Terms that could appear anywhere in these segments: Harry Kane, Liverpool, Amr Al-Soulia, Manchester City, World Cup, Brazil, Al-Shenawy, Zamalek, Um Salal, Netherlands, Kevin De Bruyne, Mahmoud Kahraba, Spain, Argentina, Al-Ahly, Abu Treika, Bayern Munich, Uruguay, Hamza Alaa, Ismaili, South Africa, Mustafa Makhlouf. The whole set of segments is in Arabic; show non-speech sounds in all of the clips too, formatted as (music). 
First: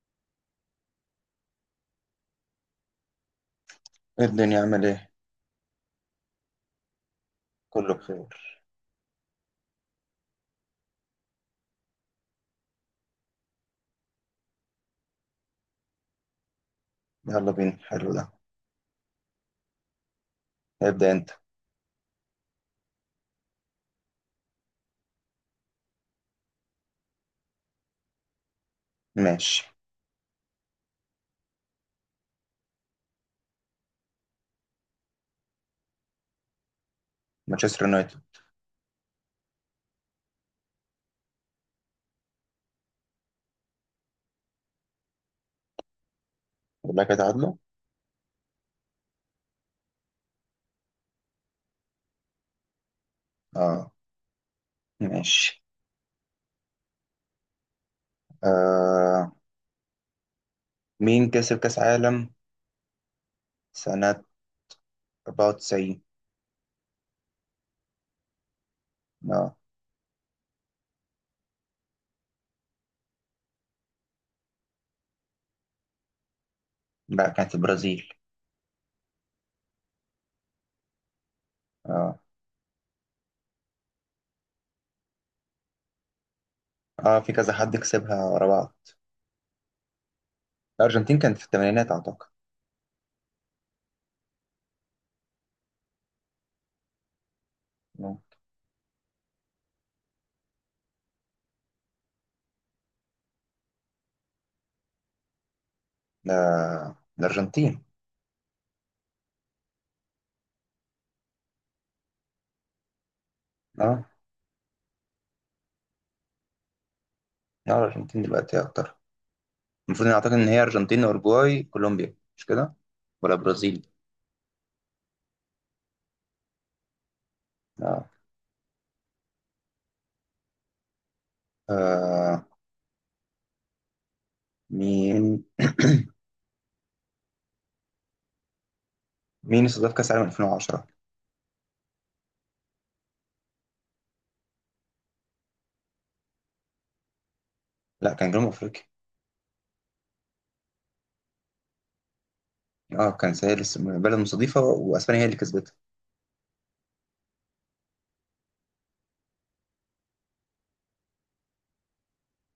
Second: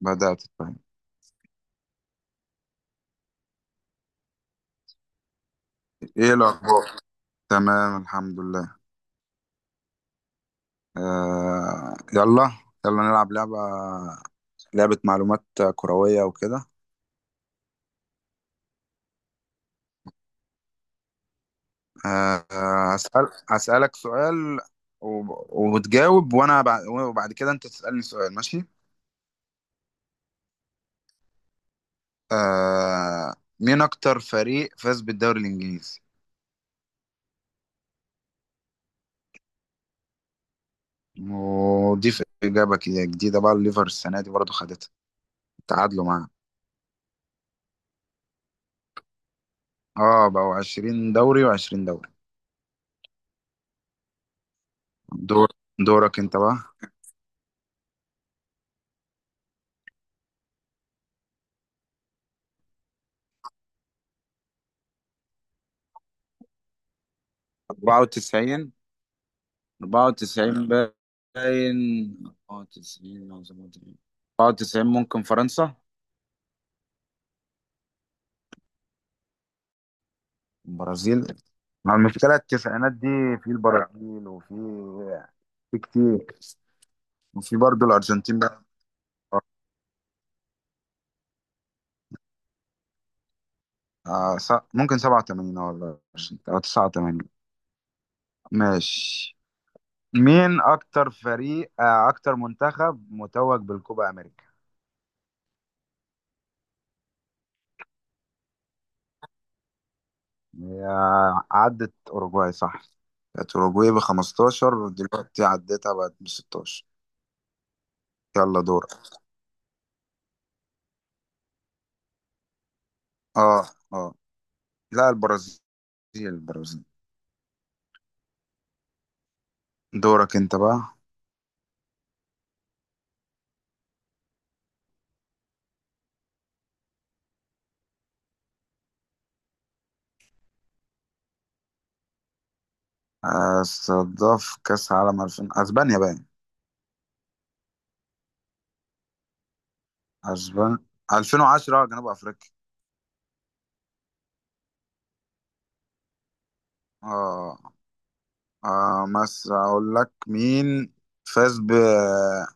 بدأت أتفهم. إيه الدنيا عامل ايه؟ إيه الأخبار؟ كله تمام، بخير. الحمد لله. آه، يلا. يلا نلعب لعبة معلومات كروية وكده. يلا بينا، حلو ده. ابدأ انت. هسألك سؤال. وتجاوب، وأنا وبعد كده أنت تسألني سؤال، ماشي؟ ماشي. آه. مين أكتر فريق فاز بالدوري الإنجليزي؟ مانشستر يونايتد. ودي في إجابة كده جديدة بقى، الليفر السنة دي برضه خدتها. تعادلوا معاه. اقول لك هتعادله؟ اه، بقوا 20 دوري و20 دوري. اه. دور ماشي. دورك أنت بقى. آه. مين كسب كأس عالم سنة 94؟ 94. اه. 94 باين. 94 أو 97. 94 ممكن فرنسا. لا، كانت البرازيل. البرازيل. مع اه. المشكلة التسعينات دي، في البرازيل في كتير، اه، في كذا وفي حد برضه كسبها الأرجنتين ورا بقى. بعض. الأرجنتين كانت في الثمانينات أعتقد. ممكن 87 ولا 20 أو 89. آه. ماشي. مين أكتر فريق، آه، أكتر منتخب متوج بالكوبا أمريكا؟ ده الأرجنتين. هي. عدت أوروجواي، صح؟ كانت أوروجواي ب اه، 15 ودلوقتي عدتها بقت ب 16. لا الأرجنتين دلوقتي يلا دورك. أكتر. المفروض إن أعتقد إن هي أرجنتين وأوروجواي كولومبيا، مش كده؟ ولا اه. برازيل. اه. لا، البرازيل. البرازيل. اه. دورك انت بقى. آه. مين (clears throat) مين استضاف كأس العالم 2010؟ استضاف كأس عالم 2000 اسبانيا باين. لا، كان جنوب أفريقيا. اسبانيا. 2010 جنوب افريقيا. اه كان سهل، بلد مستضيفة وأسبانيا هي اللي كسبتها. اه. اه، بس اقول لك مين فاز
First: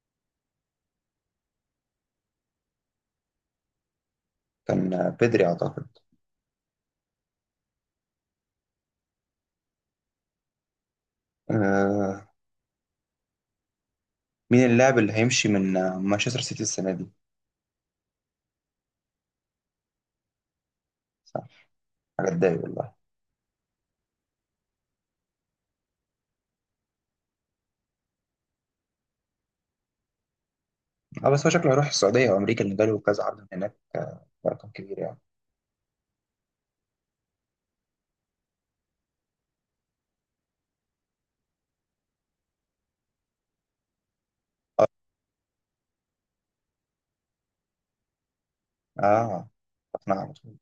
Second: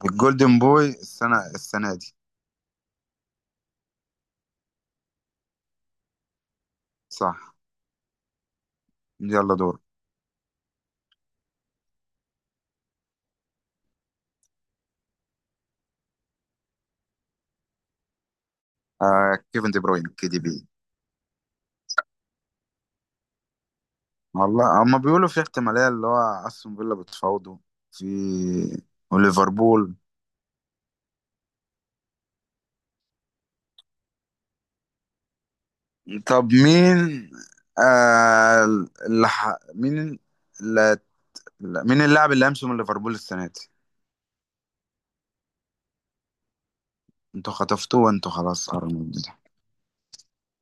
بالجولدن بوي السنة دي؟ كان بيدري أعتقد. صح. يلا دور. آه. مين اللاعب اللي هيمشي من مانشستر سيتي السنة دي؟ آه، كيفن دي بروين، كي دي بي. صح. حاجة تضايق والله. والله هما بيقولوا في احتمالية، اللي هو استون فيلا بتفاوضه، في وليفربول. اه بس هو شكله هيروح السعودية أو أمريكا، اللي جاله كذا عرض من هناك برقم كبير يعني. طب مين، آه، اللي ح... مين اللي... مين اللاعب اللي امس من ليفربول السنه دي؟ انتوا خطفتوه وانتوا خلاص قربوا من البتاع. اه. اقنع على طول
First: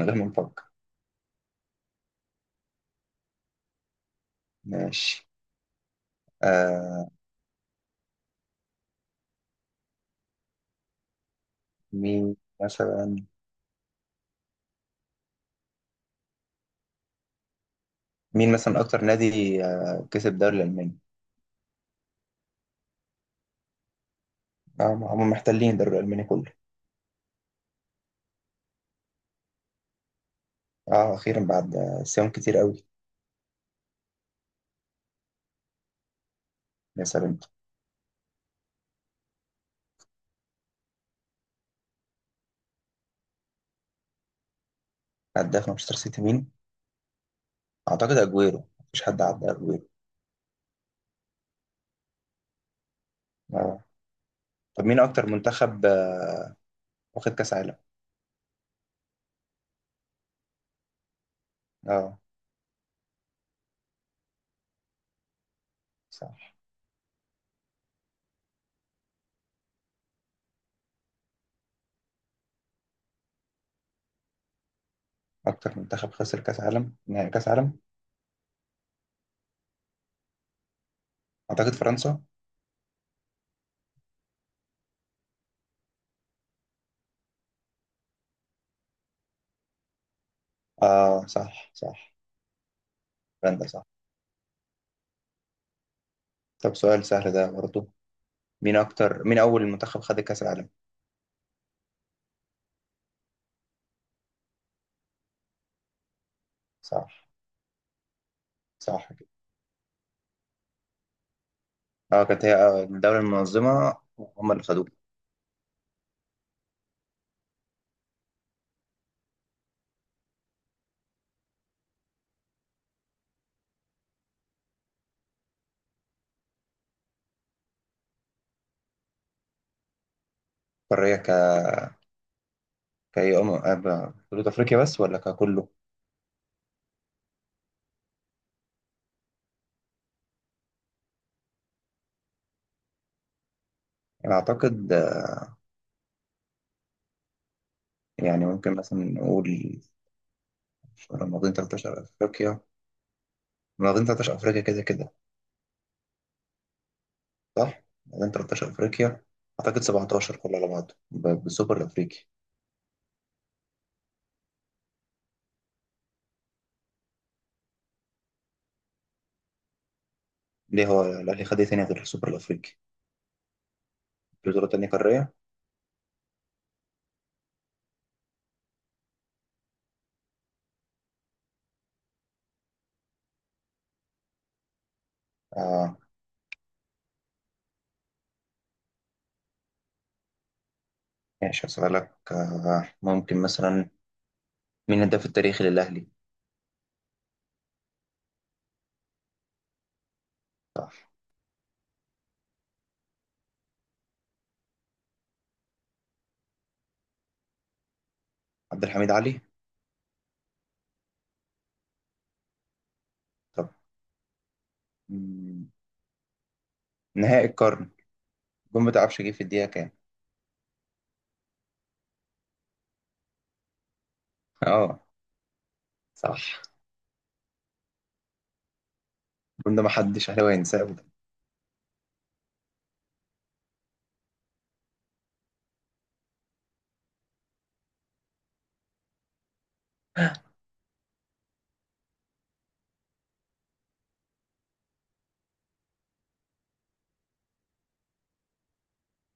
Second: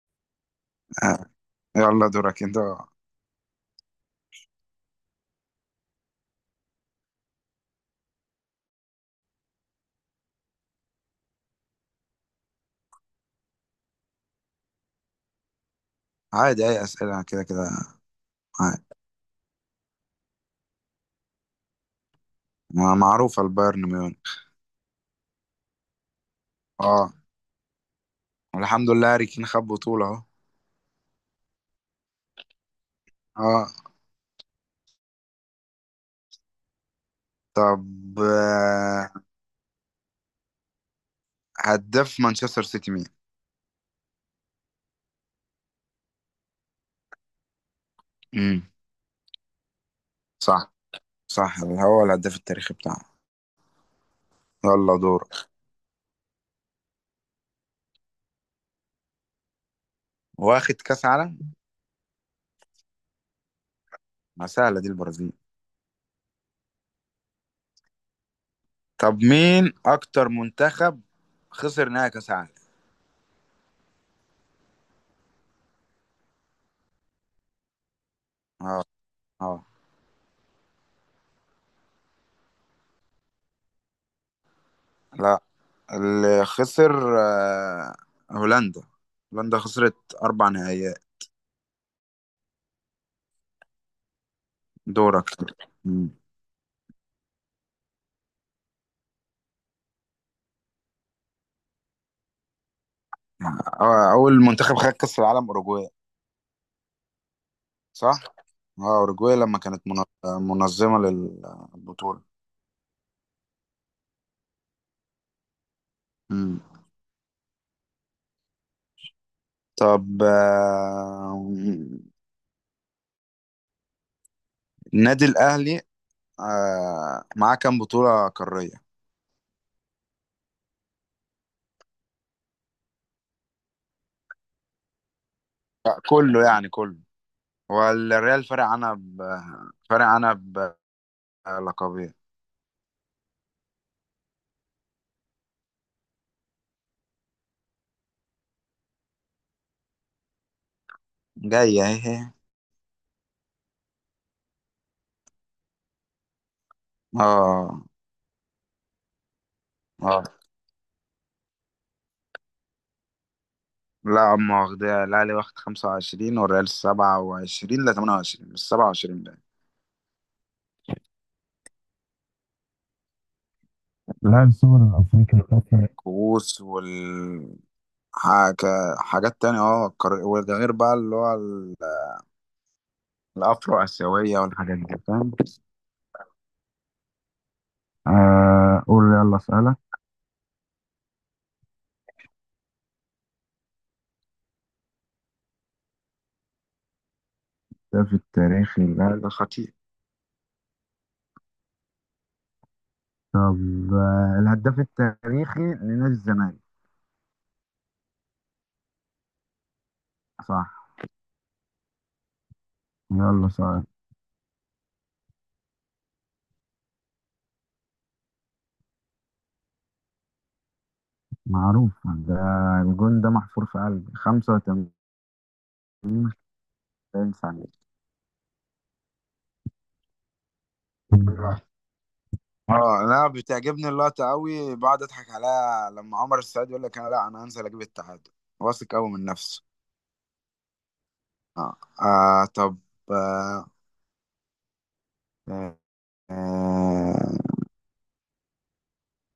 من غير ما نفكر. آه. يلا دورك انت. ماشي. آه. مين مثلا. عادي، اي اسئله كده كده. مين مثلا عادي. اكتر نادي كسب الدوري الالماني؟ معروفه، البايرن ميونخ. آه هم محتلين الدوري الالماني كله. اه، والحمد لله هاري كين خد بطوله اهو. اه، اخيرا بعد صيام كتير قوي. اه. يا سلام. طب آه، هداف مانشستر سيتي مين؟ هداف مانشستر سيتي مين؟ اعتقد اجويرو، امم مفيش حد عدى اجويرو. صح. صح، هو الهداف التاريخي بتاعه. اه. طب يلا مين اكتر دورك. منتخب واخد كاس عالم؟ واخد كاس عالم. اه. ما سهله دي، البرازيل. صح. طب مين اكتر منتخب خسر نهائي كاس عالم؟ اكتر منتخب خسر كاس عالم، نهائي كاس عالم. اه. اه. اعتقد فرنسا. لا، اللي خسر، آه، هولندا. هولندا خسرت اربع نهائيات. اه، صح، صح. فرنسا صح. دورك. مم. طب سؤال سهل ده برضه. مين اول منتخب خد كاس العالم؟ آه، اول منتخب خد كاس العالم اوروجواي. صح، صح. اه، صح كده. اوروجواي لما كانت منظمة للبطولة. اه كانت هي الدولة المنظمة. هم اللي خدوه. مم. طب، آه، النادي الاهلي، آه، معاه كام بطولة قارية؟ قارية، كأي أم حدود أفريقيا بس ولا ككله؟ آه، كله يعني، كله. والريال فارق عنها، ب... فارق عنها بلقبين. يعني أعتقد، يعني ممكن مثلا نقول في مناطقين جاية 13 اهي. أفريقيا. مناطقين 13 أفريقيا كده كده، صح؟ اه. مناطقين 13 أفريقيا أعتقد اه. 17 كله على بعضه بالسوبر الأفريقي. لا، أما واخدها الأهلي واخد خمسة وعشرين والريال سبعة وعشرين، لا تمانية وعشرين، مش سبعة وعشرين بقى. ليه هو الأهلي خد إيه تاني غير السوبر الأفريقي؟ لا، في بطولة السوبر تانية قارية؟ الافريقي الفترة كؤوس وال... حاجات تانية، اه وده غير بقى اللي هو الأفرو آسيوية والحاجات دي، فاهم. آه. آه، قول يلا اسألك. ماشي هسألك، ممكن مثلا مين الهداف التاريخي للأهلي؟ الهداف التاريخي للأهلي، ده خطير. صح. طب، آه، الهداف التاريخي لنادي الزمالك؟ عبد الحميد علي؟ صح. يلا طب سؤال. مم، نهائي القرن، الجون بتاع عبش جه في الدقيقة كام؟ معروف ده. الجون ده محفور في قلبي، 85 آه، صح. ثانية. الجون ده محدش أهلاوي هينساه أبدا. اه، انا بتعجبني اللقطه قوي، بقعد اضحك عليها لما عمر السعيد يقول لك انا، لا انا هنزل اجيب التعادل. واثق قوي من نفسه. اه. آه طب، آه، آه، آه،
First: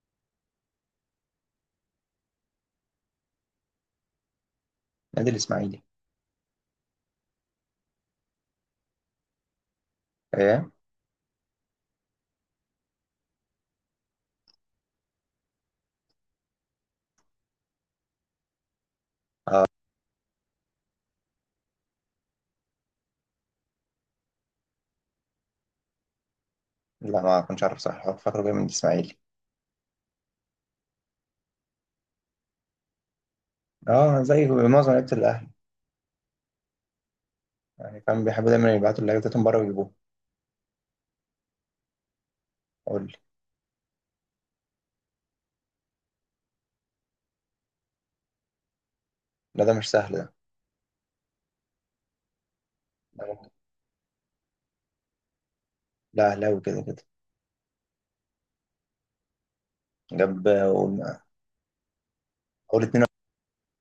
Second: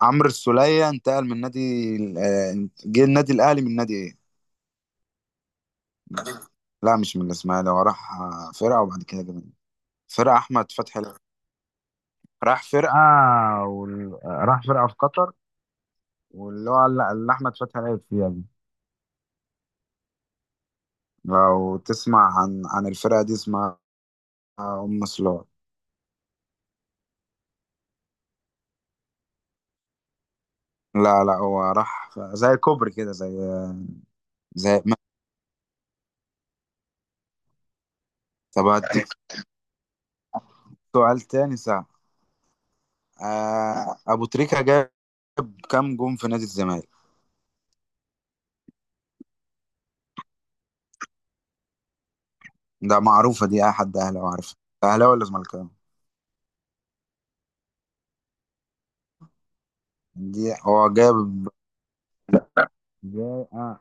عمرو السولية انتقل من نادي آه، جه النادي الاهلي من نادي ايه؟ نادي الإسماعيلي. لا، مش من الاسماعيلي. هو راح، آه، فرقه وبعد كده جه فرقه إيه؟ احمد فتحي. راح فرقة وال... راح فرقة في قطر، واللي هو اللي أحمد فتحي لعب فيها دي. لو تسمع عن الفرقة دي، اسمها أم سلوت. لا، ما كنتش عارف، صح هو فاكره جاي من الاسماعيلي. لا لا، هو راح زي كوبري كده، زي، اه، زي زي معظم لعيبه الاهلي، يعني فاهم بيحبوا طب دايما يبعتوا هديك اللعيبه بتاعتهم بره ويجيبوها. سؤال تاني ساعة. قول لي. آه، أبو تريكة جاب كام جون في نادي الزمالك؟ لا ده مش سهل ده. ده ده معروفة ممكن. دي، أي حد أهلاوي عارفها. أهلاوي ولا زملكاوي؟ لا اهلاوي كده كده. دي جاب هو قول. جاب، قول 2. جاب، آه،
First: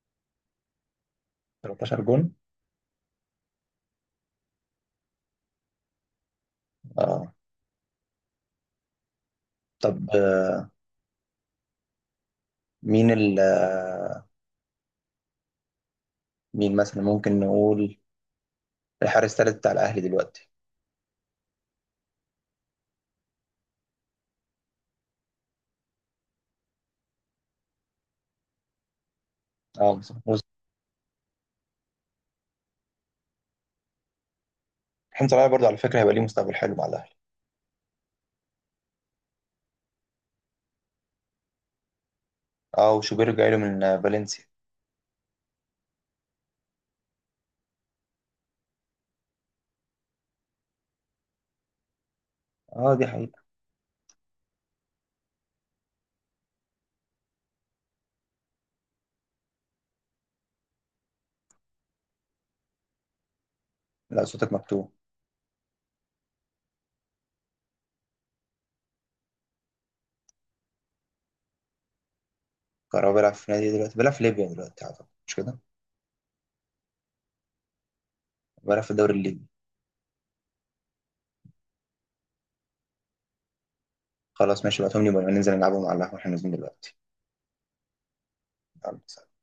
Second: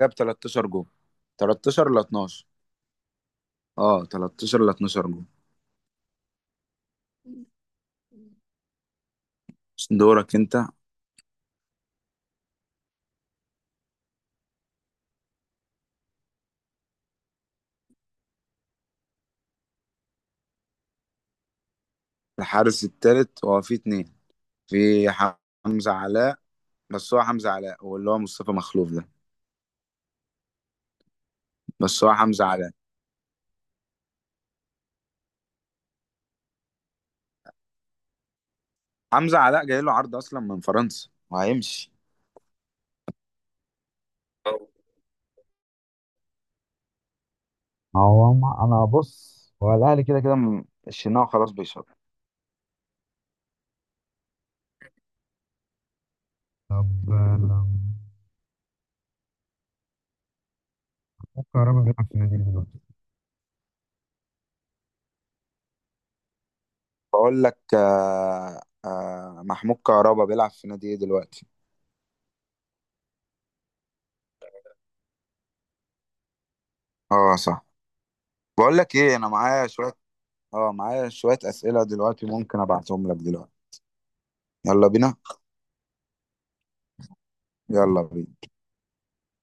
جاب 13 جون. 13 ل 13 جون. 12. اه 13 ل 12 جون. اه. طب دورك انت. مين ال آه، مين مثلا ممكن نقول الحارس الثالث بتاع الاهلي دلوقتي. الحارس التالت هو في اتنين. في حمزة علاء. بس هو حمزة علاء واللي هو مصطفى مخلوف ده. اه، مصطفى محمود. بس هو حمزة علاء. محمد صلاح برضه على فكره هيبقى ليه مستقبل حلو مع الاهلي. حمزة علاء جاي له عرض اصلا من فرنسا وهيمشي. اه وشوبير جاي له من فالنسيا. هو ما انا بص، هو الاهلي كده كده الشناوي خلاص بيشرب. اه، دي حقيقه. طب، آه، ممكن كهربا بيلعب في النادي دلوقتي. لا صوتك مكتوب. بقول لك، آه آه، محمود كهربا بيلعب في نادي ايه دلوقتي؟ كهربا بيلعب في نادي إيه دلوقتي؟ بيلعب في ليبيا دلوقتي اعتقد، مش كده؟ اه صح. بقول بيلعب في لك الدوري ايه، انا الليبي. معايا شوية. اه، معايا شوية اسئلة دلوقتي، ممكن ابعتهم لك دلوقتي. خلاص ماشي، يلا بعتهم لي بينا. وننزل نلعبهم على القهوة واحنا نازلين دلوقتي. يلا بينا. يلا سلام.